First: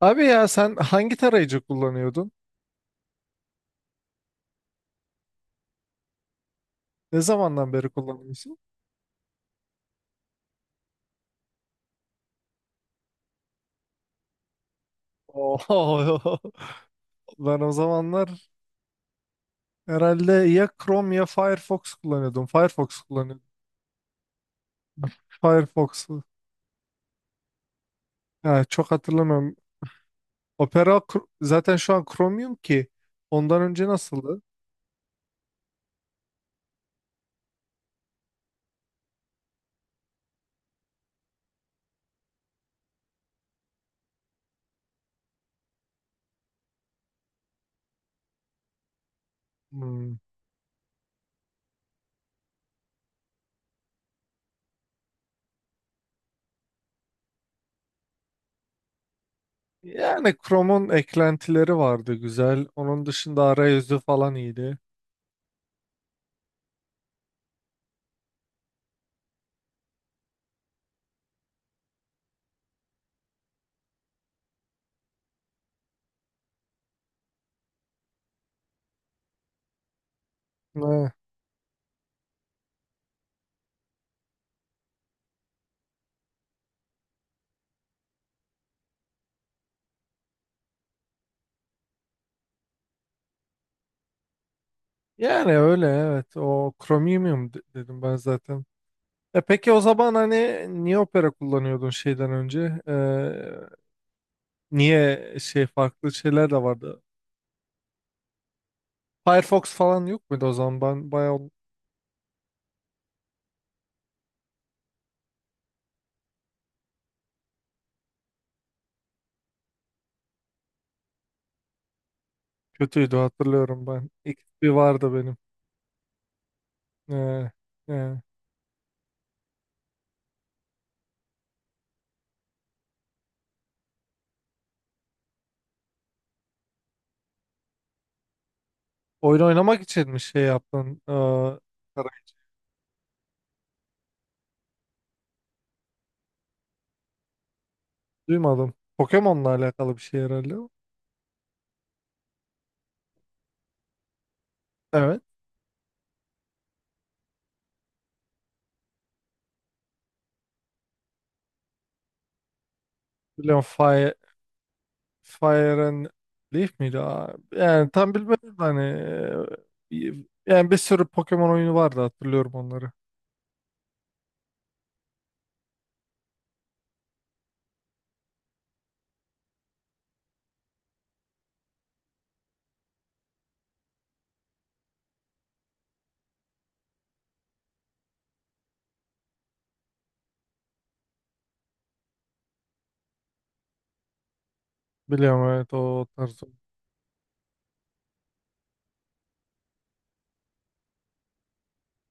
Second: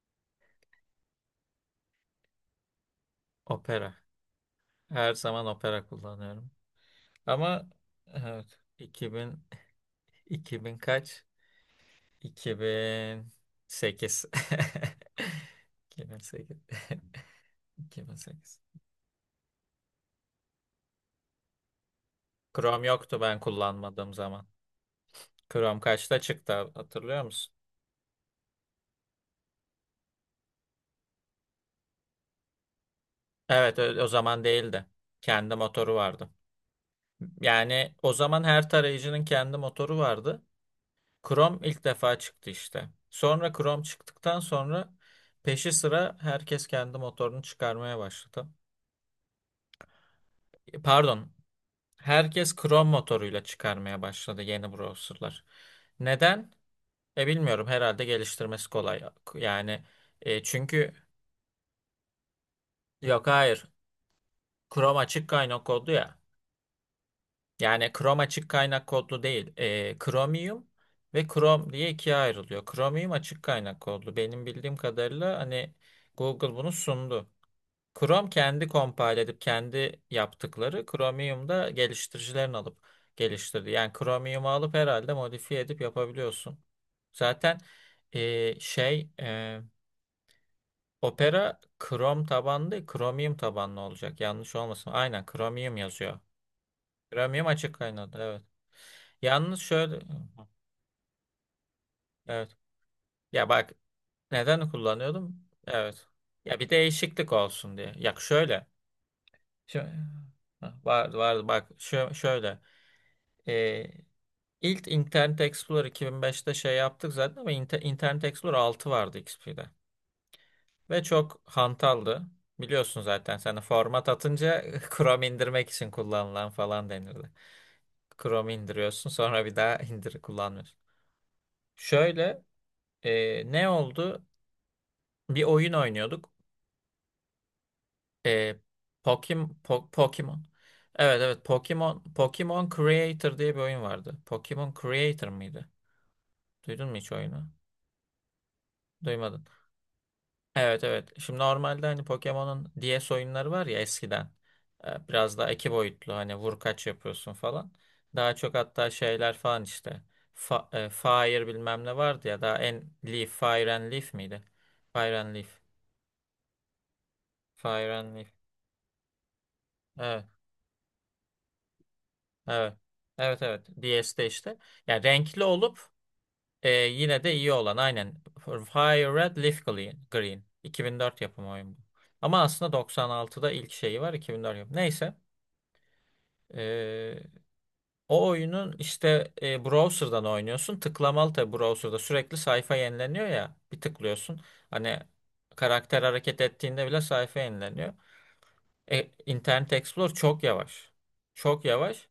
Abi ya sen hangi tarayıcı kullanıyordun? Opera. Her zaman Opera kullanıyorum. Ne Ama zamandan beri evet, kullanıyorsun? 2000 2000 kaç? 2008. Oho. 2008. Ben o zamanlar 2008. herhalde ya Chrome ya Firefox kullanıyordum. Chrome Firefox yoktu ben kullanıyordum. kullanmadığım zaman. Chrome kaçta Firefox'u. çıktı hatırlıyor musun? Yani çok hatırlamıyorum. Opera zaten şu an Chromium ki. Ondan Evet, önce o nasıldı? zaman değildi. Kendi motoru vardı. Yani o zaman her tarayıcının kendi motoru vardı. Chrome ilk defa çıktı işte. Sonra Chrome çıktıktan sonra peşi sıra herkes kendi motorunu çıkarmaya başladı. Hmm. Pardon, herkes Chrome motoruyla çıkarmaya başladı yeni browserlar. Neden? Bilmiyorum, herhalde geliştirmesi kolay. Yani Yani Chrome'un çünkü eklentileri vardı güzel. Onun yok, dışında hayır, arayüzü falan iyiydi. Chrome açık kaynak kodlu ya. Yani Chrome açık kaynak kodlu değil. Chromium ve Chrome diye ikiye ayrılıyor. Chromium açık kaynak kodlu. Benim bildiğim kadarıyla hani Google bunu sundu. Chrome kendi compile edip kendi yaptıkları Ha, Chromium'da geliştiricilerin alıp geliştirdi. Yani Chromium'u alıp herhalde modifiye edip yapabiliyorsun. Zaten e, şey e, Opera Chrome tabanlı değil, Chromium tabanlı olacak. Yanlış olmasın. Aynen yani Chromium öyle yazıyor. evet. O Chromium Chromium de- açık dedim ben kaynadı, evet. zaten. E Yalnız peki o şöyle zaman hani niye opera kullanıyordun şeyden evet. önce? Ya bak, neden Niye kullanıyordum? şey Evet. farklı şeyler de Ya bir vardı? değişiklik olsun diye. Ya şöyle. Firefox Şö- falan yok muydu o zaman? Ben Var bayağı var, bak, şöyle. E, ilk Internet Explorer 2005'te şey yaptık zaten ama Internet Explorer 6 vardı XP'de. Ve çok hantaldı. Biliyorsun kötüydü zaten, sen de hatırlıyorum format ben. atınca XP vardı Chrome benim. indirmek için kullanılan falan denirdi. Ee, e, Chrome indiriyorsun, sonra bir daha indir kullanmıyorsun. Şöyle ne oldu? Bir oyun oynuyorduk. E, Oyun oynamak için mi şey Pokemon. yaptın? Evet, evet, Arayı Pokemon Creator diye bir oyun vardı. Pokemon Creator mıydı? Duydun mu hiç oyunu? duymadım. Duymadın. Pokemon'la alakalı bir şey herhalde. O. Evet, evet. Şimdi normalde hani Pokemon'un DS oyunları var ya, eskiden. Evet. Biraz daha iki boyutlu, hani vur kaç yapıyorsun falan. Daha çok hatta şeyler falan işte. Fire bilmem ne vardı ya, daha en Leaf, Biliyorum Fire and Leaf Fire, miydi? Fire and Leaf. Fire and Leaf miydi? Aa, Fire yani and tam Leaf. bilmedim de hani. e, Evet, Yani bir sürü Pokemon oyunu vardı, hatırlıyorum evet. onları. Evet, evet. DS'de işte. Yani renkli olup yine de iyi olan aynen. Fire Red Leaf Green. Green. 2004 yapımı oyun bu. Ama aslında 96'da ilk şeyi var, 2004 yapımı. Neyse. Ee, O oyunun işte browser'dan oynuyorsun. Tıklamalı tabii, browser'da sürekli sayfa yenileniyor ya. Bir tıklıyorsun. Hani Biliyorum, evet, karakter o hareket tarz. ettiğinde bile sayfa yenileniyor. Internet Explorer çok yavaş. Çok yavaş.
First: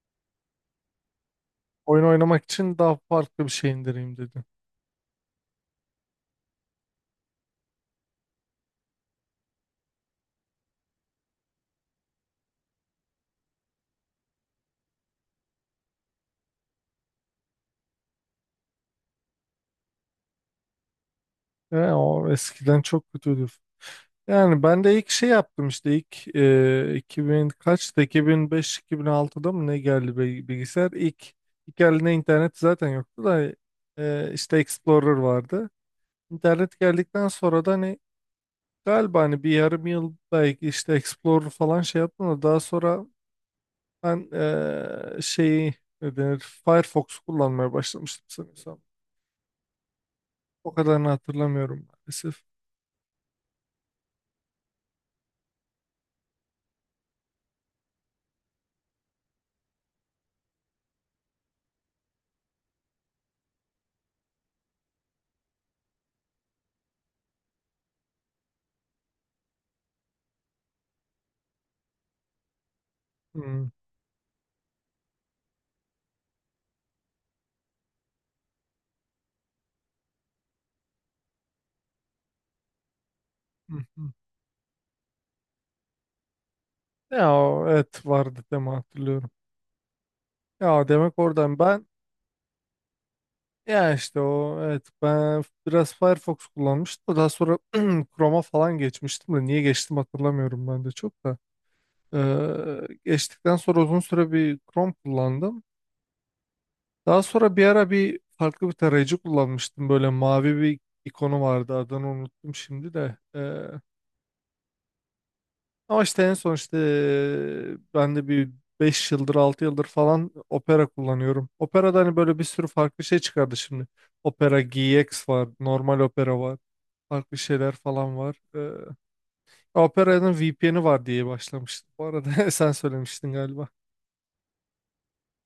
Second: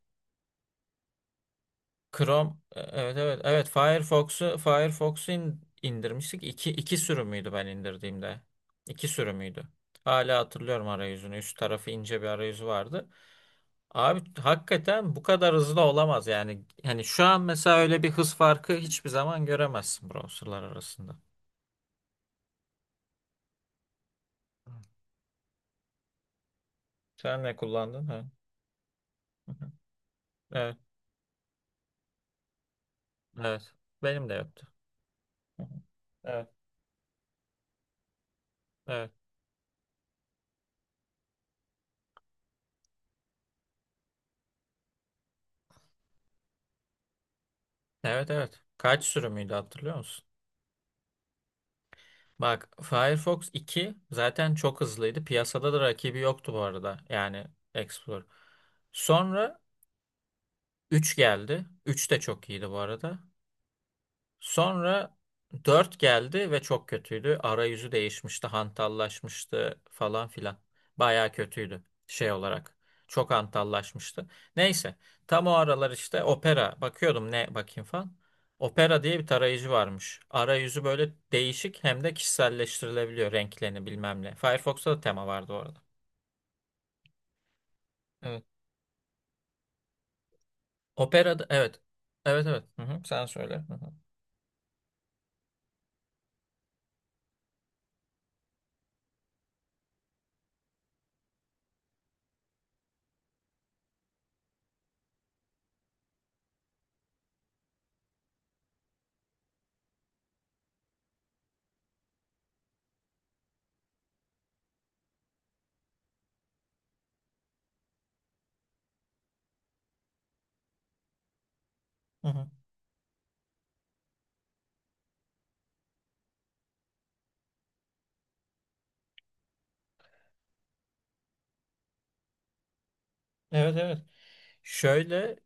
Oyun oynamak Chrome için daha evet, evet, farklı bir evet, şey indireyim dedi. Firefox'u indirmiştik. İki sürümüydü ben indirdiğimde. İki sürümüydü. Hala hatırlıyorum arayüzünü. Üst tarafı ince bir arayüzü vardı. Abi hakikaten bu kadar hızlı olamaz yani. Hani şu an mesela öyle bir hız farkı hiçbir zaman göremezsin browserlar arasında. Yani o eskiden çok kötüydü. Yani ben de ilk şey yaptım işte ilk Sen 2000 ne kaçtı, kullandın? Ha. Hı 2005-2006'da mı hı. ne geldi Evet, bilgisayar? İlk eline internet zaten yoktu da evet. Benim de işte yoktu. Explorer Hı hı. vardı. Evet, İnternet geldikten sonra da hani evet. galiba hani bir yarım yıl belki işte Explorer falan şey yaptım da daha sonra ben şeyi, ne denir, Firefox kullanmaya başlamıştım Evet, evet. sanırsam. Kaç sürümüydü hatırlıyor musun? O kadarını hatırlamıyorum maalesef. Bak, Firefox 2 zaten çok hızlıydı. Piyasada da rakibi yoktu bu arada. Yani Explorer. Sonra 3 geldi. 3 de çok iyiydi bu arada. Sonra 4 geldi ve çok kötüydü. Arayüzü değişmişti, hantallaşmıştı falan filan. Bayağı kötüydü şey olarak. Çok Hmm, hantallaşmıştı. Neyse, tam o aralar işte Opera, bakıyordum ne bakayım falan. Opera diye bir tarayıcı varmış. Arayüzü böyle değişik, hem de kişiselleştirilebiliyor hı renklerini hı. bilmem ne. Firefox'ta da tema vardı orada. Ya o, evet Evet. vardı deme hatırlıyorum. Ya demek Opera'da oradan evet. ben Evet, evet. Hı hı. Sen söyle. Hı hı. ya işte o evet ben biraz Firefox kullanmıştım. Daha sonra Chrome'a falan geçmiştim de niye geçtim hatırlamıyorum ben de çok da. Geçtikten sonra uzun süre bir Chrome kullandım. Daha sonra bir ara bir farklı bir tarayıcı kullanmıştım. Böyle mavi bir ikonu vardı. Adını unuttum şimdi de. Ama işte en son işte ben de bir 5 yıldır 6 yıldır falan Opera kullanıyorum. Opera'da hani Hı böyle bir hı. sürü farklı şey çıkardı şimdi. Opera GX var. Normal Opera var. Farklı şeyler falan var. Opera'nın VPN'i var diye başlamıştım. Bu arada sen söylemiştin galiba. Evet, evet. Şöyle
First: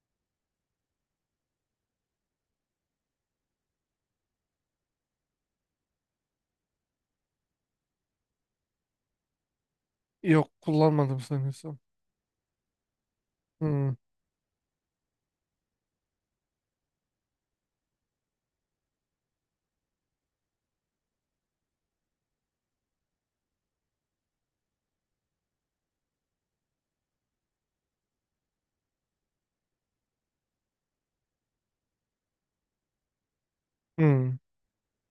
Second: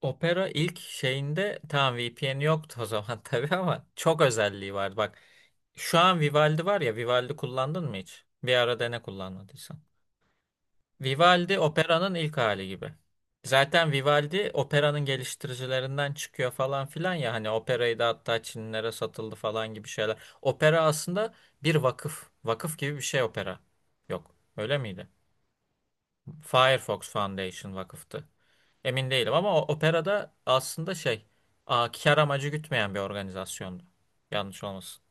Opera ilk şeyinde tamam, VPN yoktu o zaman, tabii, ama çok özelliği vardı. Bak, şu an Vivaldi var ya, Vivaldi kullandın mı hiç? Bir ara dene kullanmadıysan. Yok, kullanmadım Vivaldi sanıyorsam. Opera'nın ilk hali gibi. Hmm, Zaten Vivaldi Opera'nın geliştiricilerinden çıkıyor falan filan ya, hani Opera'yı da hatta Çinlilere satıldı falan gibi şeyler. Opera aslında bir vakıf. Vakıf gibi bir şey Opera. Yok. Öyle miydi? Firefox Foundation vakıftı. Emin değilim ama o Operada aslında şey, kar amacı gütmeyen bir organizasyondu. hmm. Yanlış olmasın.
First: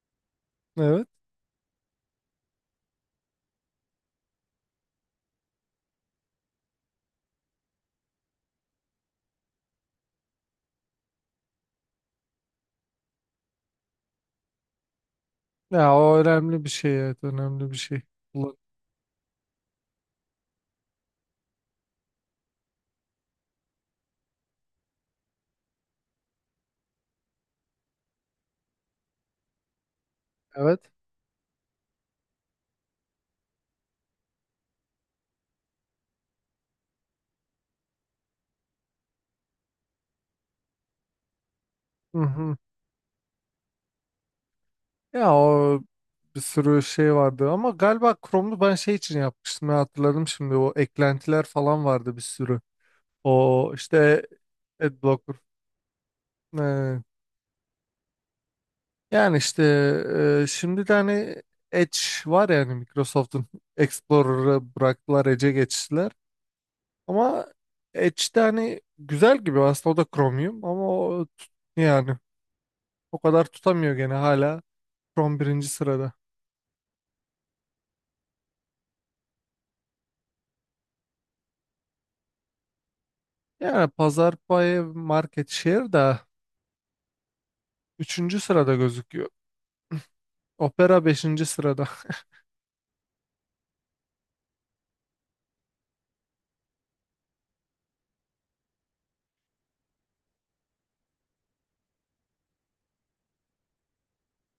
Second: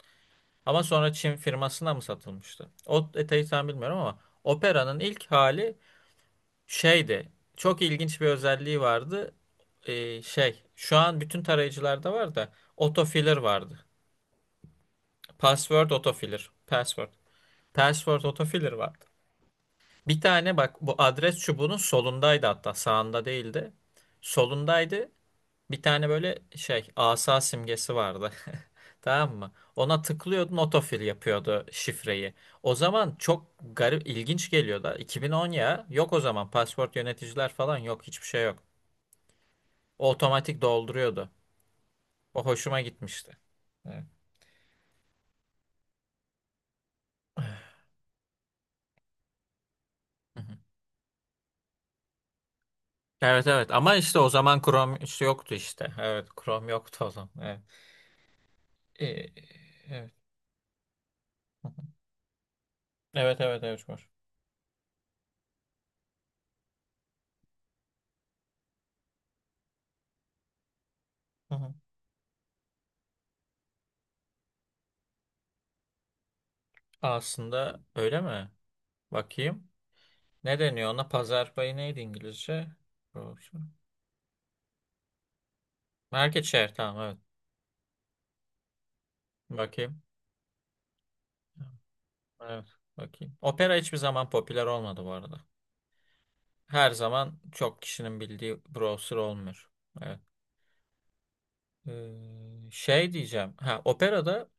Ama Evet. sonra Çin firmasına mı satılmıştı? O detayı tam bilmiyorum ama Operanın ilk hali şeydi. Çok ilginç bir özelliği vardı. Şey, şu an bütün tarayıcılarda var da autofiller vardı. Password Ya o autofiller. önemli bir şey, Password. evet, önemli bir şey. Password Kullan- autofiller vardı. Bir tane, bak, bu adres çubuğunun solundaydı, hatta sağında değildi. Solundaydı. Bir tane böyle şey asa simgesi vardı. Tamam mı? Ona tıklıyordun, Evet. otofil yapıyordu şifreyi. O zaman çok garip, ilginç geliyordu. 2010, ya yok, o zaman pasport yöneticiler falan yok, hiçbir şey yok. O otomatik dolduruyordu. Hı O hı. hoşuma gitmişti. Evet. Ya o bir sürü şey vardı ama galiba Chrome'u ben şey için yapmıştım ya, hatırladım Hı şimdi, hı. o eklentiler falan vardı bir sürü. Evet, evet, O ama işte işte o zaman Chrome işte Adblocker. yoktu işte. Evet, Chrome Ee, yoktu o zaman. Evet. Ee, Yani işte evet. Şimdi de hani Hı hı. Edge var yani Evet, Microsoft'un evet, evet, var. Explorer'ı bıraktılar, Edge'e geçtiler. Ama Edge'de hani güzel gibi aslında, o da Chromium, ama o Hı hı. yani o kadar tutamıyor gene hala. From birinci sırada. Aslında öyle mi? Bakayım. Ne deniyor ona? Pazar payı neydi İngilizce? Doğrusu. Yani Pazar payı, market share da Market share, tamam, evet. üçüncü sırada gözüküyor. Bakayım. Opera beşinci sırada. Evet, bakayım. Opera hiçbir zaman popüler olmadı bu arada. Her zaman çok kişinin bildiği browser olmuyor. Evet. Şey diyeceğim. Ha, Operada,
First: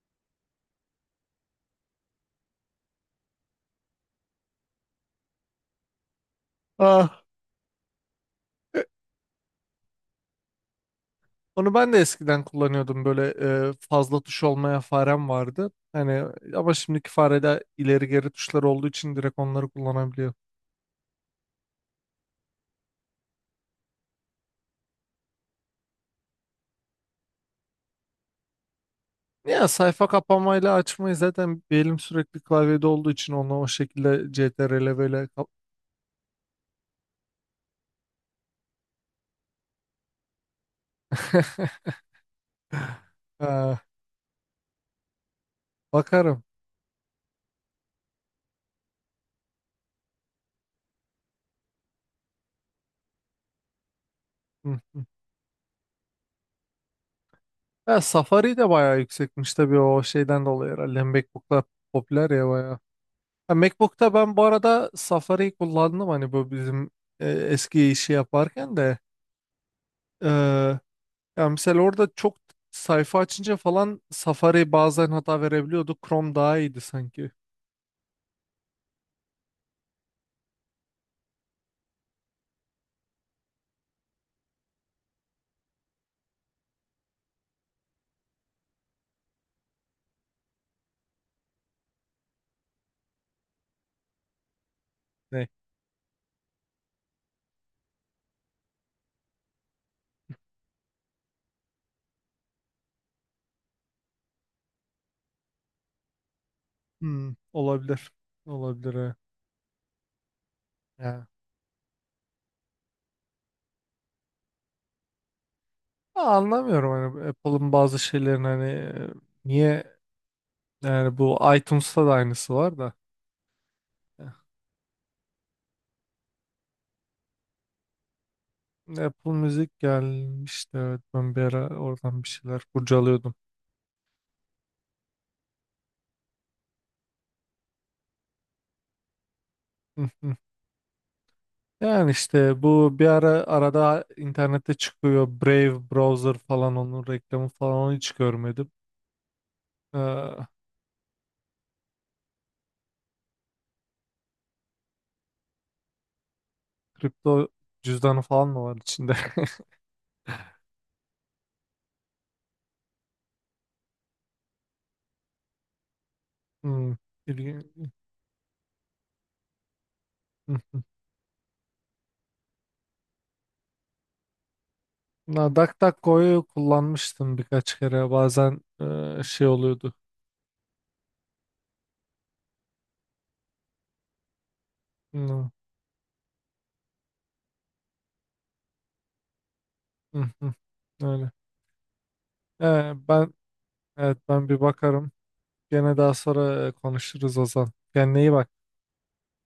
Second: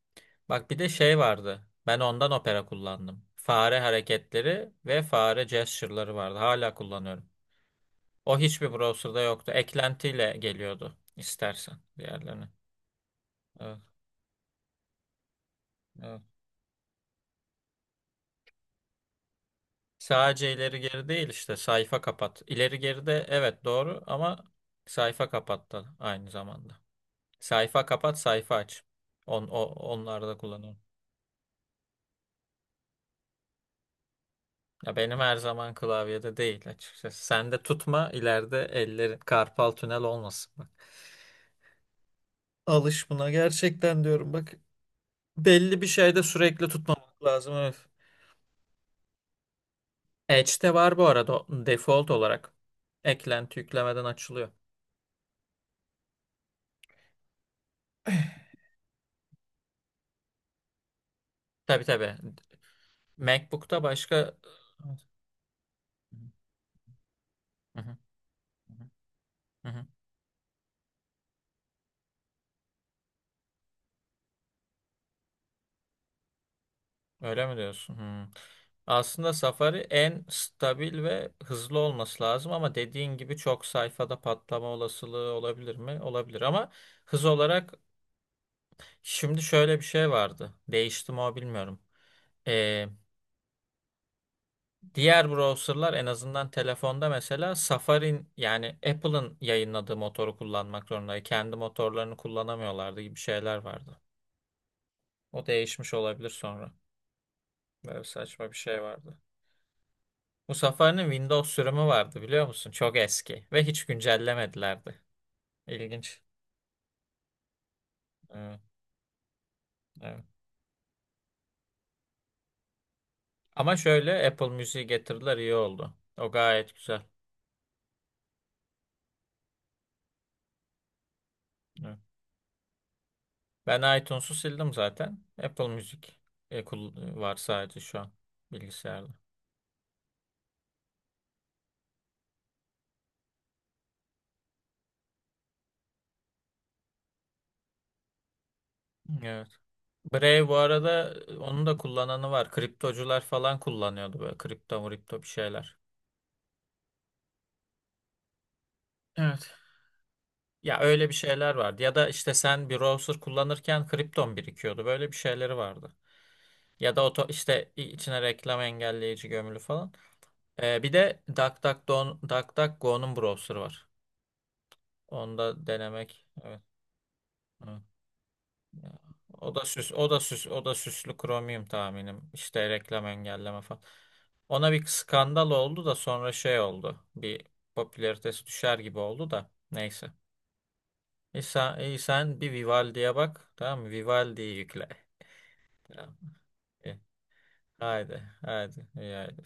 bak, bir de şey vardı. Ben ondan Opera kullandım. Fare hareketleri ve fare gesture'ları vardı. Hala Ah. kullanıyorum. O hiçbir e, browser'da yoktu. Eklentiyle geliyordu Onu istersen ben de eskiden diğerlerine. kullanıyordum böyle Evet. fazla tuş olmaya farem vardı. Evet. Hani ama şimdiki farede ileri geri tuşlar olduğu için direkt onları kullanabiliyorum. Sadece ileri geri değil, işte sayfa kapat. İleri geri de evet doğru ama sayfa kapat da aynı zamanda. Sayfa kapat, sayfa aç. Ya sayfa Onları da kapamayla kullanıyorum. açmayı zaten bir elim sürekli klavyede olduğu için onu o şekilde Ya CTRL benim böyle her zaman klavyede değil açıkçası. Sen de tutma, ileride ellerin karpal tünel olmasın bak. Alış buna Ha, gerçekten, diyorum bak. Belli bir şeyde bakarım. sürekli tutmamak lazım. Evet. Edge'de var bu arada o default olarak. Eklenti yüklemeden açılıyor. Hı hı. Ha, Safari de bayağı yüksekmiş tabii, o şeyden dolayı herhalde. MacBook'lar Tabii, tabii. popüler ya bayağı. Ha, MacBook'ta MacBook'ta başka. ben bu arada Safari kullandım hani bu bizim Hı eski hı, işi yaparken de. hı hı. E, Ya mesela orada çok sayfa açınca falan Safari bazen hata verebiliyordu. Chrome daha iyiydi sanki. Öyle mi diyorsun? Hmm. Aslında Safari en stabil ve hızlı olması lazım ama dediğin gibi çok sayfada patlama olasılığı olabilir mi? Olabilir, ama hız olarak şimdi şöyle bir şey vardı. Değişti mi o, bilmiyorum. Ee, Diğer Ne? browserlar en azından telefonda mesela Safari'nin, yani Apple'ın yayınladığı motoru kullanmak zorundaydı. Kendi motorlarını kullanamıyorlardı gibi şeyler vardı. O değişmiş olabilir sonra. Hmm, Böyle olabilir. saçma bir şey Olabilir. Ha. vardı. Bu Safari'nin Ya. Windows sürümü vardı, biliyor musun? Çok eski ve hiç güncellemedilerdi. Ha, İlginç. anlamıyorum hani Apple'ın bazı şeylerin Evet, hani niye evet. yani, bu iTunes'ta da aynısı var da. Ama şöyle, Apple Müziği getirdiler, iyi oldu. O gayet güzel. Apple Müzik gelmişti, evet, ben bir ara Evet. oradan bir şeyler kurcalıyordum. Ben iTunes'u sildim zaten. Apple Müzik var sadece şu an bilgisayarda. Hı hı. Yani işte bu bir ara arada internette çıkıyor Brave Browser falan, onun reklamı falan, onu hiç görmedim. Evet. Ee, Brave bu arada, onun da kullananı var. Kriptocular falan kullanıyordu, böyle kripto mripto bir şeyler. Kripto cüzdanı falan mı var içinde? Evet. Ya öyle bir şeyler vardı. Ya da işte sen bir browser kullanırken kripton birikiyordu. Böyle bir şeyleri vardı. Hmm, Ya da işte ilgin- içine reklam engelleyici gömülü falan. hı hı. Bir de DuckDuckGo, DuckDuckGo'nun browser'ı var. Onu Na, da denemek. DuckDuckGo'yu Evet. kullanmıştım birkaç Evet. kere, bazen Ya, şey oluyordu. O da süslü Chromium tahminim. İşte reklam engelleme falan. Ona bir skandal Hmm, oldu da sonra şey oldu. Bir popülaritesi düşer gibi oldu da. Neyse. öyle. İyi sen bir Vivaldi'ye Ben, bak. Tamam mı? evet, ben Vivaldi'yi bir yükle. bakarım. Gene daha Tamam. sonra İyi. konuşuruz Ozan. Kendine Haydi, iyi bak. haydi, iyi haydi.